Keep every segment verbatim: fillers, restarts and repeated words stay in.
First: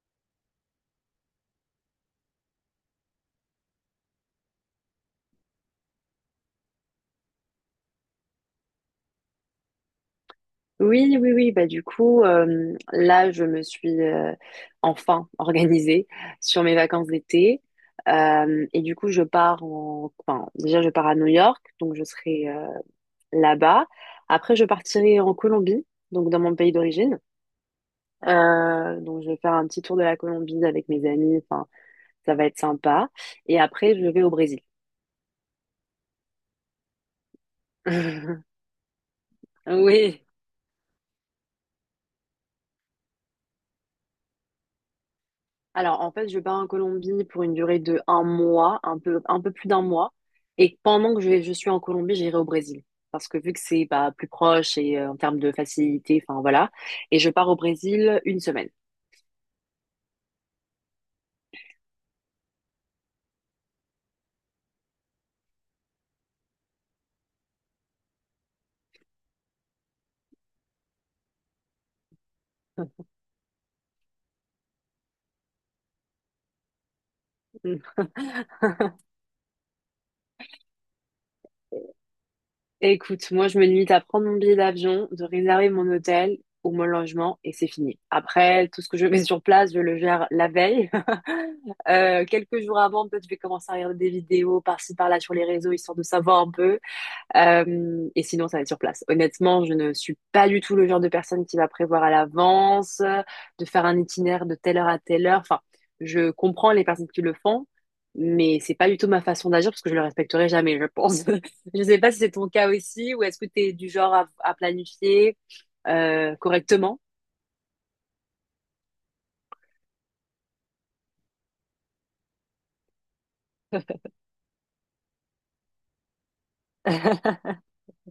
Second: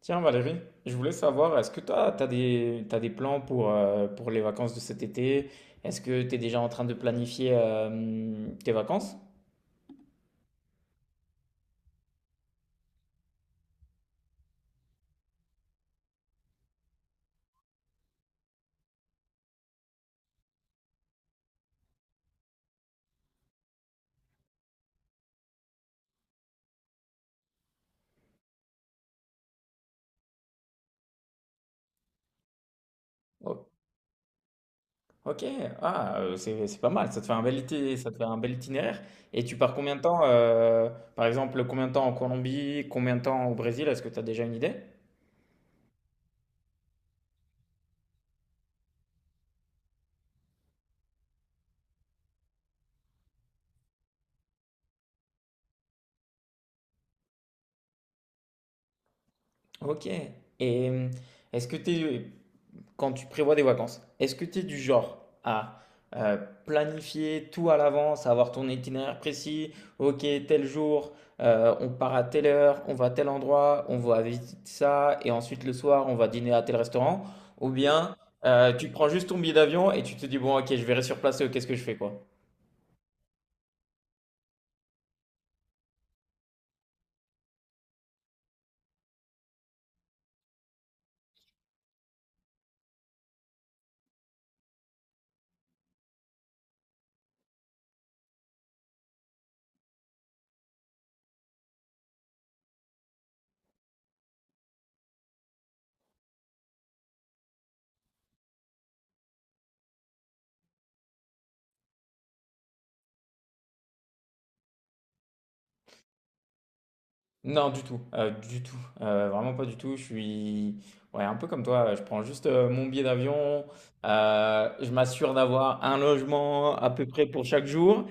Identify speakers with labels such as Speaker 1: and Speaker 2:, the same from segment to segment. Speaker 1: Tiens Valérie, je voulais savoir, est-ce que toi, t'as des, t'as des plans pour, euh, pour les vacances de cet été? Est-ce que tu es déjà en train de planifier euh, tes vacances?
Speaker 2: Oui, oui, oui. Bah, du coup, euh, là, je me suis euh, enfin organisée sur mes vacances d'été. Euh, et du coup, je pars en... Enfin, déjà, je pars à New York, donc je serai euh, là-bas. Après, je partirai en Colombie, donc dans mon pays d'origine. Euh, donc, je vais faire un petit tour de la Colombie avec mes amis. Enfin, ça va être sympa. Et
Speaker 1: Oh,
Speaker 2: après, je vais au Brésil.
Speaker 1: ok, ah, euh, c'est, c'est pas mal, ça te fait un bel été, ça te fait un bel itinéraire. Et tu pars combien de temps,
Speaker 2: Oui.
Speaker 1: euh, par exemple, combien de temps en Colombie, combien de temps au Brésil? Est-ce que tu as déjà une idée?
Speaker 2: Alors, en fait, je pars en Colombie pour une durée de un mois, un peu, un peu plus d'un mois. Et pendant que je, je suis en Colombie, j'irai au Brésil. Parce que vu que c'est bah, plus proche et euh, en termes de facilité, enfin voilà. Et je pars au Brésil une semaine.
Speaker 1: Ok. Et euh, est-ce que tu quand tu prévois des vacances, est-ce que tu es du genre à euh, planifier tout à l'avance, avoir ton itinéraire précis, ok, tel jour, euh, on part à telle heure, on va à tel endroit, on va visiter ça, et ensuite le soir, on va dîner à tel restaurant, ou
Speaker 2: Mm.
Speaker 1: bien euh, tu prends juste ton billet d'avion et tu te dis, bon, ok, je verrai sur place, euh, qu'est-ce que je fais, quoi.
Speaker 2: Écoute, moi, je me limite à prendre mon billet d'avion, de réserver mon hôtel ou mon logement, et c'est fini. Après, tout ce que je mets sur place, je le gère la veille. Euh, quelques jours avant, peut-être je vais commencer à regarder des vidéos par-ci, par-là sur les réseaux, histoire de savoir un peu. Euh, et sinon, ça va être sur place. Honnêtement, je ne suis pas du tout le genre de personne qui va prévoir à l'avance, euh, de faire un itinéraire de telle heure à telle heure. Enfin, je comprends les personnes qui le font, mais c'est pas du tout ma façon d'agir parce que je le respecterai jamais, je pense. Je sais pas si c'est ton cas aussi, ou est-ce que tu es du genre à, à planifier euh, correctement.
Speaker 1: Non, du tout, heu, du tout, heu, vraiment pas du tout. Je suis ouais, un peu comme toi, je prends juste, heu, mon billet d'avion, heu, je m'assure d'avoir un logement à peu près pour chaque jour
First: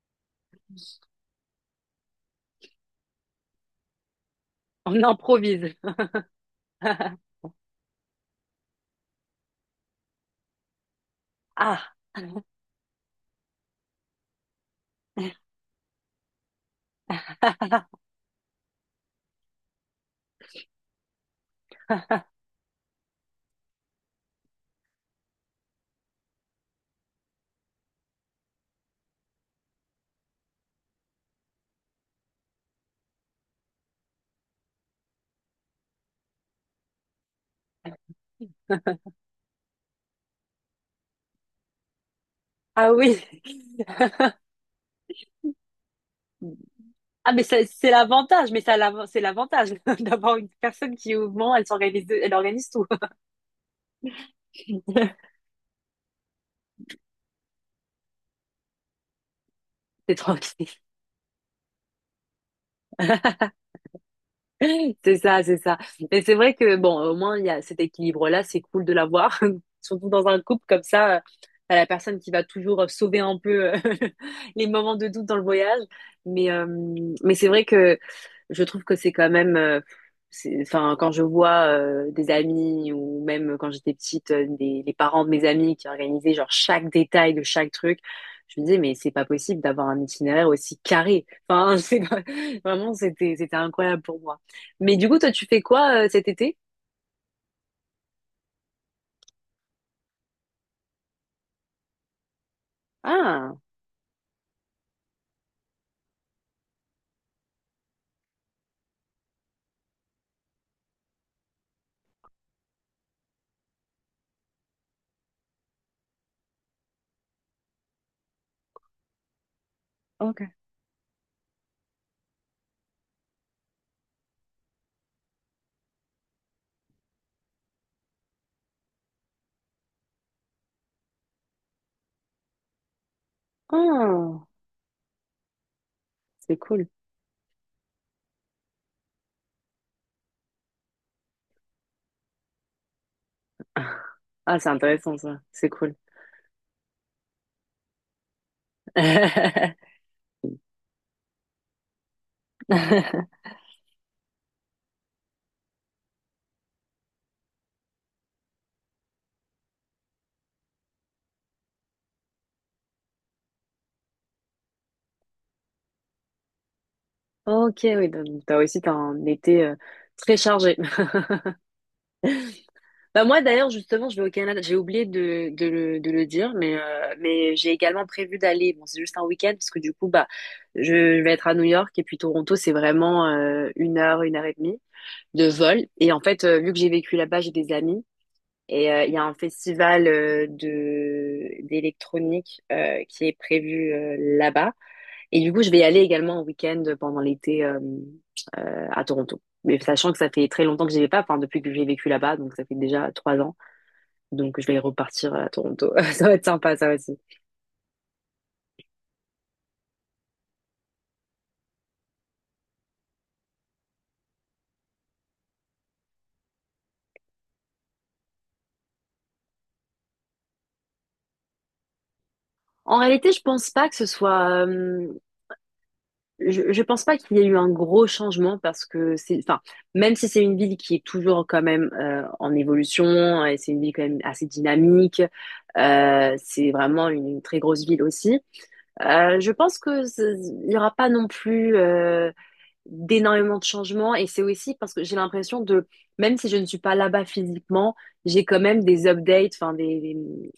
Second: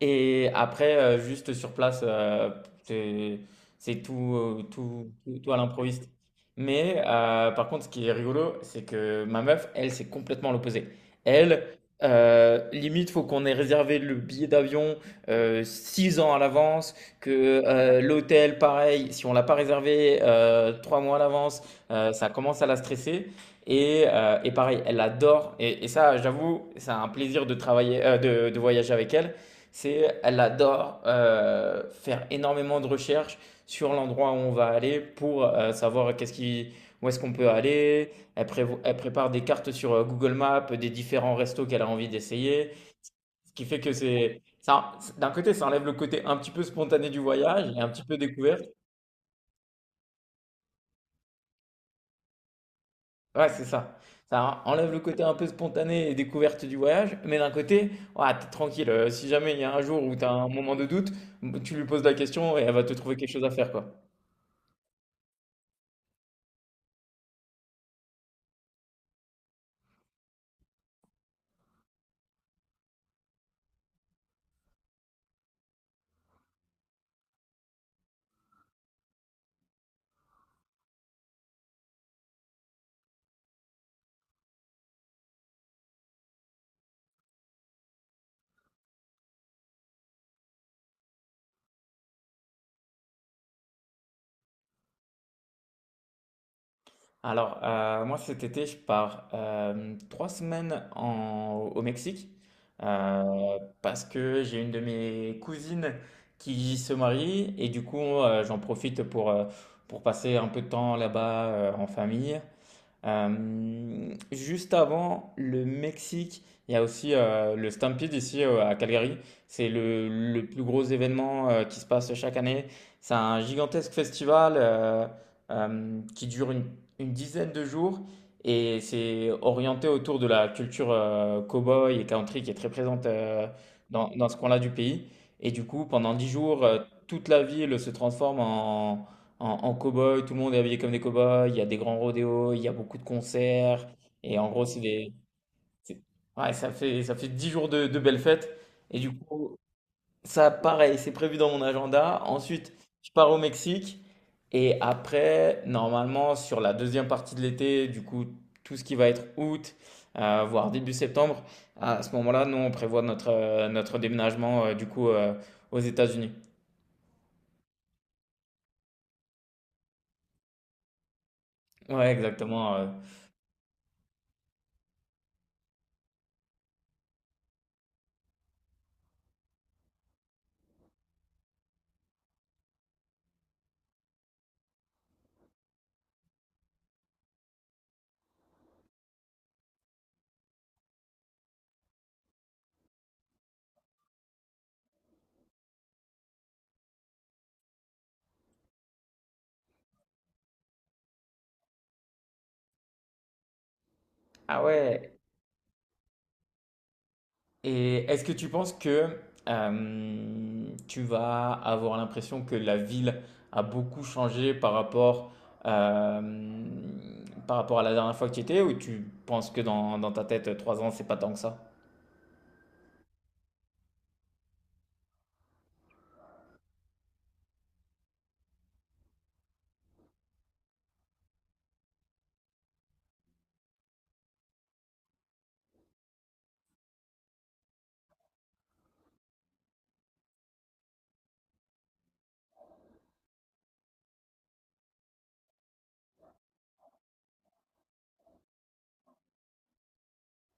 Speaker 1: et après, heu, juste sur place, heu, c'est c'est tout, heu,
Speaker 2: On
Speaker 1: tout tout tout à
Speaker 2: improvise.
Speaker 1: l'improviste. Mais heu, par contre, ce qui est rigolo, c'est que ma meuf, elle, c'est complètement l'opposé. Elle,
Speaker 2: Ah,
Speaker 1: heu, limite, faut qu'on ait réservé le billet d'avion, heu, 6 ans à l'avance, que euh, l'hôtel, pareil, si on l'a pas réservé euh, trois mois à l'avance, euh, ça commence à la stresser. Et, euh, et pareil, elle adore. Et, et ça, j'avoue, c'est un plaisir de travailler, euh, de, de voyager avec elle. C'est, elle adore euh, faire énormément de recherches sur l'endroit où on va aller pour euh, savoir qu'est-ce qui, où est-ce qu'on peut aller. Elle, prévo- elle prépare des cartes sur euh, Google Maps des différents restos qu'elle a envie d'essayer.
Speaker 2: ah oui.
Speaker 1: Ce qui fait que c'est, ça, d'un côté, ça enlève le côté un petit peu spontané du
Speaker 2: Ah, mais c'est
Speaker 1: voyage et un
Speaker 2: c'est
Speaker 1: petit peu
Speaker 2: l'avantage, mais
Speaker 1: découverte.
Speaker 2: ça, l'av- c'est l'avantage d'avoir une personne qui, au moment, elle s'organise, elle organise tout.
Speaker 1: Ouais, c'est ça. Ça enlève le côté un peu spontané et découverte du voyage, mais d'un côté, ouais, t'es tranquille. Euh, Si jamais il y a un jour
Speaker 2: C'est
Speaker 1: où t'as un
Speaker 2: tranquille.
Speaker 1: moment de doute, tu lui poses la question et elle va te trouver quelque chose à faire, quoi.
Speaker 2: C'est ça, c'est ça. Mais c'est vrai que, bon, au moins, il y a cet équilibre-là, c'est cool de l'avoir, surtout dans un couple comme ça, euh, t'as la personne qui va toujours euh, sauver un peu euh, les moments de doute dans le voyage. Mais, euh, mais c'est vrai que je trouve que c'est quand même, euh, c'est- enfin, quand je vois euh, des amis, ou même quand j'étais petite, euh, des, les parents de mes amis qui organisaient genre chaque détail de chaque truc, je me disais, mais c'est pas possible d'avoir un itinéraire aussi carré. Enfin, c'est pas- vraiment, c'était, c'était incroyable pour moi. Mais du coup, toi, tu fais quoi euh, cet été?
Speaker 1: Alors, euh, moi cet été, je pars euh, trois semaines en- au Mexique
Speaker 2: Ah,
Speaker 1: euh, parce que j'ai une de mes cousines qui se marie et du coup, euh, j'en profite pour, euh, pour passer un peu de temps là-bas euh, en famille. Euh, juste avant le Mexique, il y a aussi euh, le Stampede ici euh, à Calgary. C'est le, le
Speaker 2: ok.
Speaker 1: plus gros événement euh, qui se passe chaque année. C'est un gigantesque festival euh, euh, qui dure une, une dizaine de jours et c'est orienté autour de la culture euh, boy et country qui est très présente euh, dans, dans ce
Speaker 2: Oh,
Speaker 1: coin-là du pays. Et du coup, pendant dix
Speaker 2: c'est
Speaker 1: jours, euh,
Speaker 2: cool.
Speaker 1: toute la ville se transforme en, en, en cow-boy, tout le monde est habillé comme des cow-boys, il y a des grands rodéos, il y a beaucoup de concerts, et en
Speaker 2: Ah,
Speaker 1: gros,
Speaker 2: c'est
Speaker 1: c'est des...
Speaker 2: intéressant ça. C'est cool.
Speaker 1: c'est- ouais, ça fait, ça fait dix jours de, de belles fêtes, et du coup, ça, pareil, c'est prévu dans mon agenda. Ensuite, je pars au Mexique, et après, normalement, sur la deuxième partie de l'été, du coup, tout ce qui va être août, euh, voire début septembre, à ce moment-là, nous, on prévoit notre, euh, notre déménagement, euh, du coup, euh, aux États-Unis.
Speaker 2: Ok, oui, donc t'as aussi t'as un été euh, très chargé.
Speaker 1: Ouais, exactement. euh.
Speaker 2: Bah moi, d'ailleurs, justement, je vais au Canada. J'ai oublié de, de, le, de le dire, mais, euh, mais j'ai également prévu d'aller. Bon, c'est juste un week-end parce que du coup, bah, je vais être à New York, et puis Toronto, c'est vraiment euh, une heure, une heure et demie de vol. Et en fait, euh, vu que j'ai vécu là-bas, j'ai des amis. Et euh, il y a un festival euh, de d'électronique euh, qui est prévu euh, là-bas. Et du coup, je vais y aller également en week-end pendant l'été, euh, euh, à Toronto. Mais sachant que ça fait très longtemps que j'y vais pas, enfin depuis que j'ai vécu là-bas, donc ça fait déjà trois ans. Donc
Speaker 1: Ah
Speaker 2: je vais
Speaker 1: ouais.
Speaker 2: repartir à Toronto. Ça va être sympa, ça aussi.
Speaker 1: Et est-ce que tu penses que euh, tu vas avoir l'impression que la ville a beaucoup changé par rapport, euh, par rapport à la dernière fois que tu y étais ou tu penses que dans, dans ta tête, trois ans, c'est pas tant que ça?
Speaker 2: En réalité, je pense pas que ce soit. Euh, Je, je pense pas qu'il y ait eu un gros changement, parce que c'est, enfin, même si c'est une ville qui est toujours quand même euh, en évolution, et c'est une ville quand même assez dynamique, euh, c'est vraiment une, une très grosse ville aussi. Euh, je pense que c'est- il n'y aura pas non plus euh, d'énormément de changements, et c'est aussi parce que j'ai l'impression, de, même si je ne suis pas là-bas physiquement, j'ai quand même des updates, enfin des, des-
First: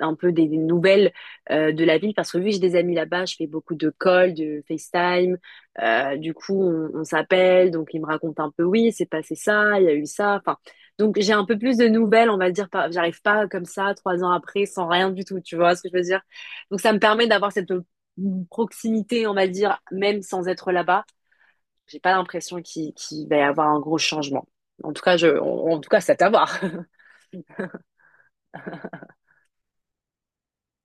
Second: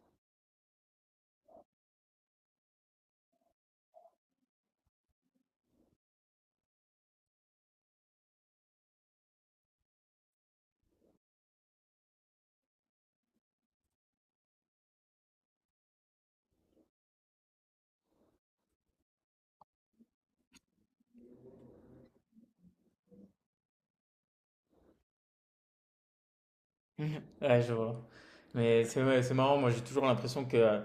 Speaker 2: un peu des, des nouvelles euh, de la ville, parce que vu que j'ai des amis là-bas, je fais beaucoup de calls, de FaceTime. Euh, du coup, on, on s'appelle, donc ils me racontent un peu, oui, c'est passé ça, il y a eu ça. Enfin, donc j'ai un peu plus de nouvelles, on va dire. par- J'arrive pas comme ça trois ans après sans rien du tout. Tu vois ce que je veux dire? Donc ça me permet d'avoir cette proximité, on va dire, même sans être là-bas. J'ai pas l'impression qu'il qu'il va y avoir un gros changement. En tout cas, je, en, en tout cas, c'est à voir.
Speaker 1: Ouais, je vois. Mais c'est, ouais, c'est marrant, moi j'ai toujours l'impression que euh,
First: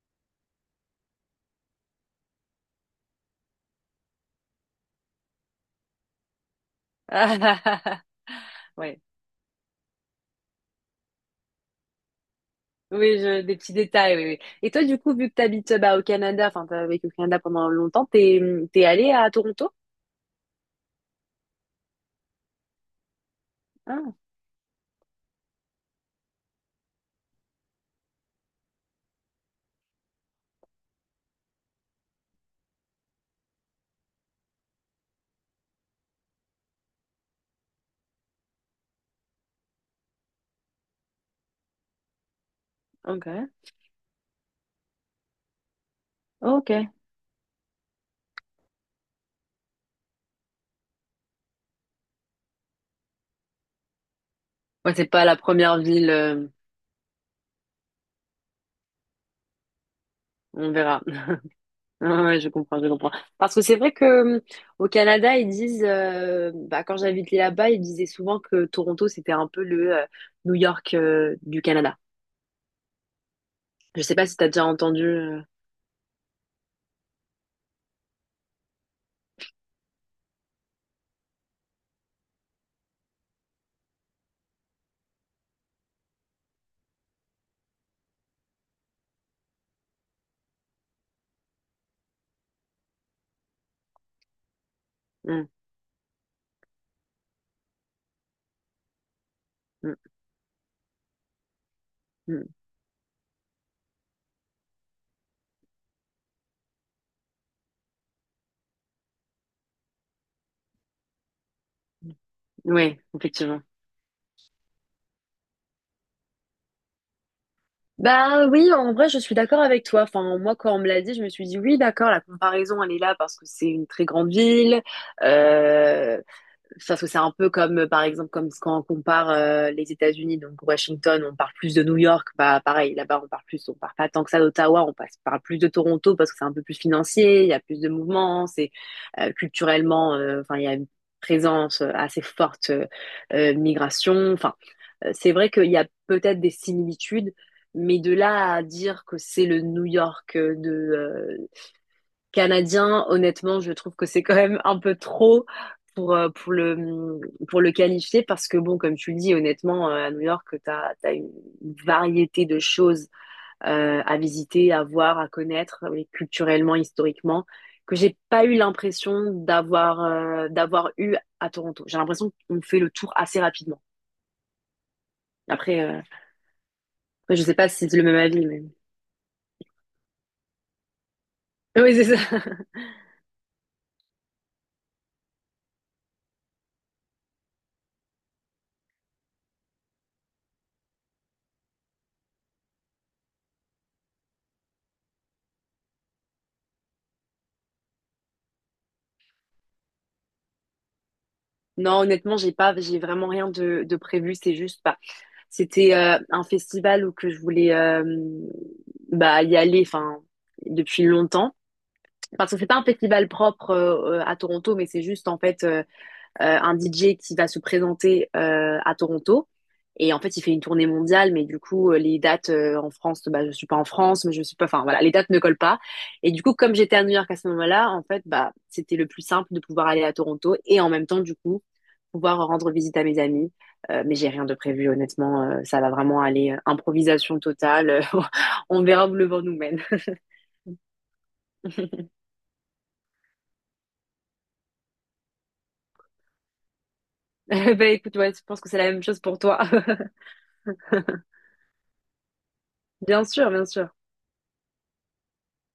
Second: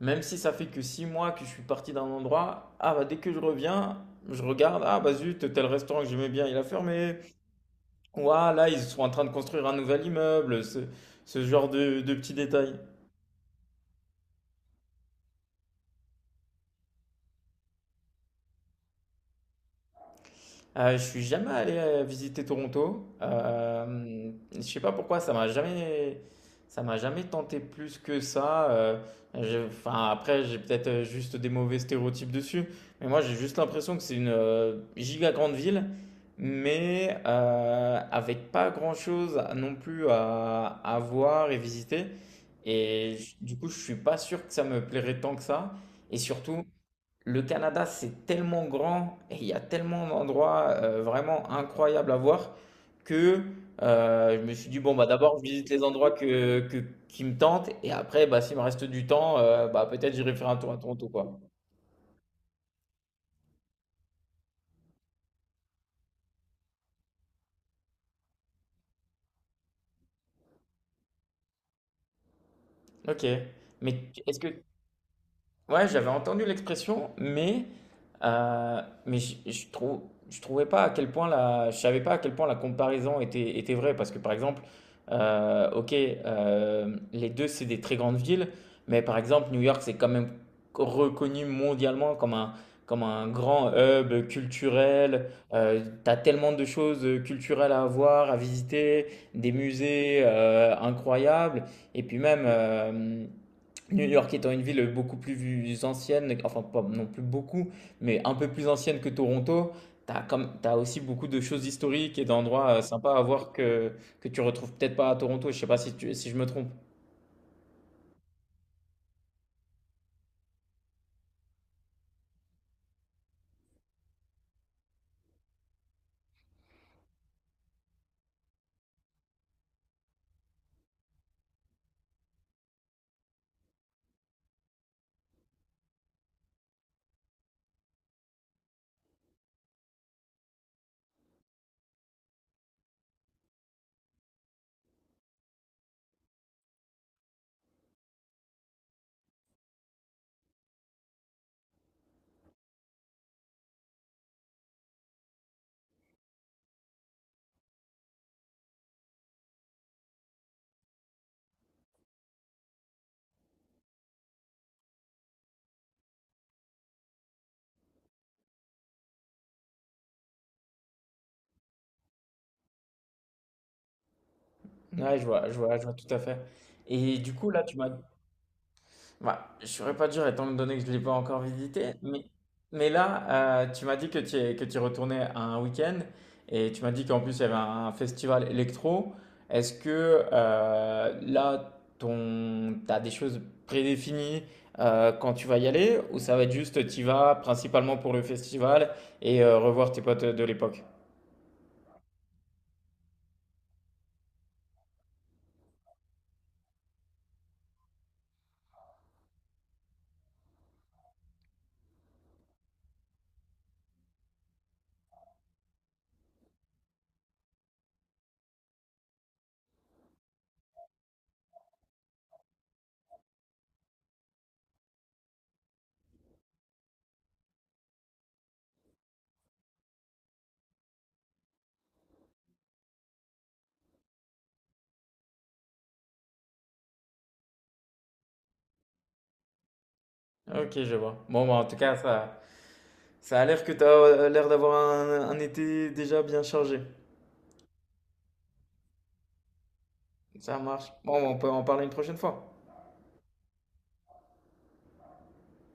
Speaker 1: même si ça fait que six mois que je suis parti d'un endroit, ah bah dès que je reviens, je regarde, ah bah zut, tel restaurant que j'aimais bien, il a fermé. Ouah, là, ils
Speaker 2: Ouais.
Speaker 1: sont en train de construire un nouvel immeuble, ce, ce genre de, de petits détails.
Speaker 2: Oui, je, des petits détails, oui, oui. Et toi, du coup, vu que tu habites bah, au Canada, enfin, tu as vécu au Canada pendant longtemps, t'es, t'es allé à Toronto?
Speaker 1: Euh, je suis jamais allé euh, visiter Toronto.
Speaker 2: Ah,
Speaker 1: Euh, je sais pas pourquoi ça m'a jamais ça m'a jamais tenté plus que ça. Euh, je- enfin après j'ai peut-être euh, juste des mauvais stéréotypes dessus, mais moi j'ai juste l'impression que c'est une euh, giga grande ville, mais euh, avec pas grand-chose à- non plus à, à voir et visiter. Et je-
Speaker 2: ok,
Speaker 1: du coup je suis pas sûr que ça me plairait tant que ça. Et surtout
Speaker 2: ok.
Speaker 1: le Canada, c'est tellement grand et il y a tellement d'endroits euh, vraiment incroyables à voir que euh, je me suis dit, bon,
Speaker 2: Ouais, c'est
Speaker 1: bah,
Speaker 2: pas la
Speaker 1: d'abord, je visite
Speaker 2: première
Speaker 1: les
Speaker 2: ville,
Speaker 1: endroits
Speaker 2: euh,
Speaker 1: que, que- qui me tentent et après, bah, s'il me reste du temps, euh, bah, peut-être j'irai faire un tour
Speaker 2: on
Speaker 1: à
Speaker 2: verra.
Speaker 1: Toronto, quoi.
Speaker 2: Ouais, ouais, je comprends, je comprends. Parce que c'est vrai que euh, au Canada, ils disent, euh, bah, quand j'habitais là-bas, ils disaient souvent que Toronto, c'était un peu le euh, New York euh, du Canada.
Speaker 1: Ok.
Speaker 2: Je
Speaker 1: Mais
Speaker 2: sais
Speaker 1: tu-
Speaker 2: pas si
Speaker 1: est-ce
Speaker 2: t'as
Speaker 1: que
Speaker 2: déjà entendu. euh,
Speaker 1: Ouais, j'avais entendu l'expression, mais, euh, mais je, je trou- je trouvais pas à quel point la, je savais pas à quel point la comparaison était, était vraie. Parce que par exemple, euh, ok, euh, les deux c'est des très grandes villes, mais par exemple, New York c'est quand même reconnu mondialement comme un, comme un grand hub culturel.
Speaker 2: mm,
Speaker 1: Euh, t'as tellement de choses culturelles à voir, à visiter, des
Speaker 2: mm,
Speaker 1: musées euh, incroyables, et puis même.
Speaker 2: mm.
Speaker 1: euh, New York étant une ville beaucoup plus ancienne, enfin pas non plus beaucoup, mais un peu plus ancienne que Toronto, t'as comme, t'as aussi beaucoup de choses historiques et d'endroits euh,
Speaker 2: Ouais,
Speaker 1: sympas à voir
Speaker 2: effectivement.
Speaker 1: que, que tu retrouves peut-être pas à Toronto. Je sais pas si tu, si je me trompe.
Speaker 2: Bah oui, en vrai, je suis d'accord avec toi. Enfin, moi, quand on me l'a dit, je me suis dit oui, d'accord, la comparaison, elle est là parce que c'est une très grande ville. Euh, parce que c'est un peu comme, euh, par exemple, comme quand on compare euh, les États-Unis, donc Washington, on parle plus de New York, bah pareil, là-bas on parle plus, on parle pas tant que ça d'Ottawa, on passe, parle plus de Toronto parce que c'est un peu plus financier, il y a plus de mouvements, c'est euh, culturellement, euh, enfin il y a une présence euh, assez forte, euh, euh, migration, enfin euh, c'est vrai qu'il y a peut-être des similitudes, mais de là à dire que c'est le New York de euh, canadien, honnêtement, je trouve que c'est quand même un peu trop pour, euh, pour le, pour le qualifier, parce que, bon, comme tu le dis, honnêtement, euh, à New York, tu as une variété de choses euh, à visiter, à voir, à connaître, mais culturellement, historiquement, que j'ai pas eu l'impression d'avoir euh, d'avoir eu à Toronto. J'ai l'impression qu'on fait le tour assez rapidement.
Speaker 1: Ouais, je vois, je vois,
Speaker 2: Après,
Speaker 1: je vois
Speaker 2: euh,
Speaker 1: tout à fait. Et du
Speaker 2: après, je
Speaker 1: coup,
Speaker 2: sais
Speaker 1: là,
Speaker 2: pas
Speaker 1: tu
Speaker 2: si
Speaker 1: m'as...
Speaker 2: c'est le même avis, mais...
Speaker 1: Bah, je saurais pas dire étant donné que je ne l'ai pas encore visité,
Speaker 2: Oui, c'est ça.
Speaker 1: mais, mais là, euh, tu m'as dit que tu es, que tu retournais à un week-end et tu m'as dit qu'en plus il y avait un festival électro. Est-ce que euh, là, ton, t'as des choses prédéfinies euh, quand tu vas y aller ou ça va être juste tu y vas principalement pour le festival et euh, revoir tes potes de l'époque?
Speaker 2: Non, honnêtement, j'ai pas, j'ai vraiment rien de, de prévu. C'est juste, bah, C'était euh, un festival où que je voulais euh, bah, y aller enfin depuis longtemps. Parce que c'est pas un festival propre euh, euh, à Toronto, mais c'est juste en fait euh, euh, un D J qui va se présenter euh, à Toronto. Et en fait, il fait une tournée mondiale, mais du coup, euh, les dates euh, en France, bah, je suis pas en France, mais je suis pas, enfin voilà, les dates ne collent pas. Et du coup, comme j'étais à New York à ce moment-là, en fait, bah, c'était le plus simple de pouvoir aller à Toronto et en même temps, du coup, pouvoir rendre visite à mes amis. Euh, mais j'ai rien de prévu, honnêtement, euh, ça va vraiment aller euh, improvisation totale. euh, On verra où le vent nous mène.
Speaker 1: Ok, je vois. Bon, bah, en tout cas, ça, ça, a l'air que tu as l'air d'avoir un un été déjà bien chargé.
Speaker 2: bah écoute, ouais, je pense que c'est la même chose pour toi.
Speaker 1: Ça marche. Bon, on peut en parler une prochaine fois.
Speaker 2: bien sûr, bien sûr.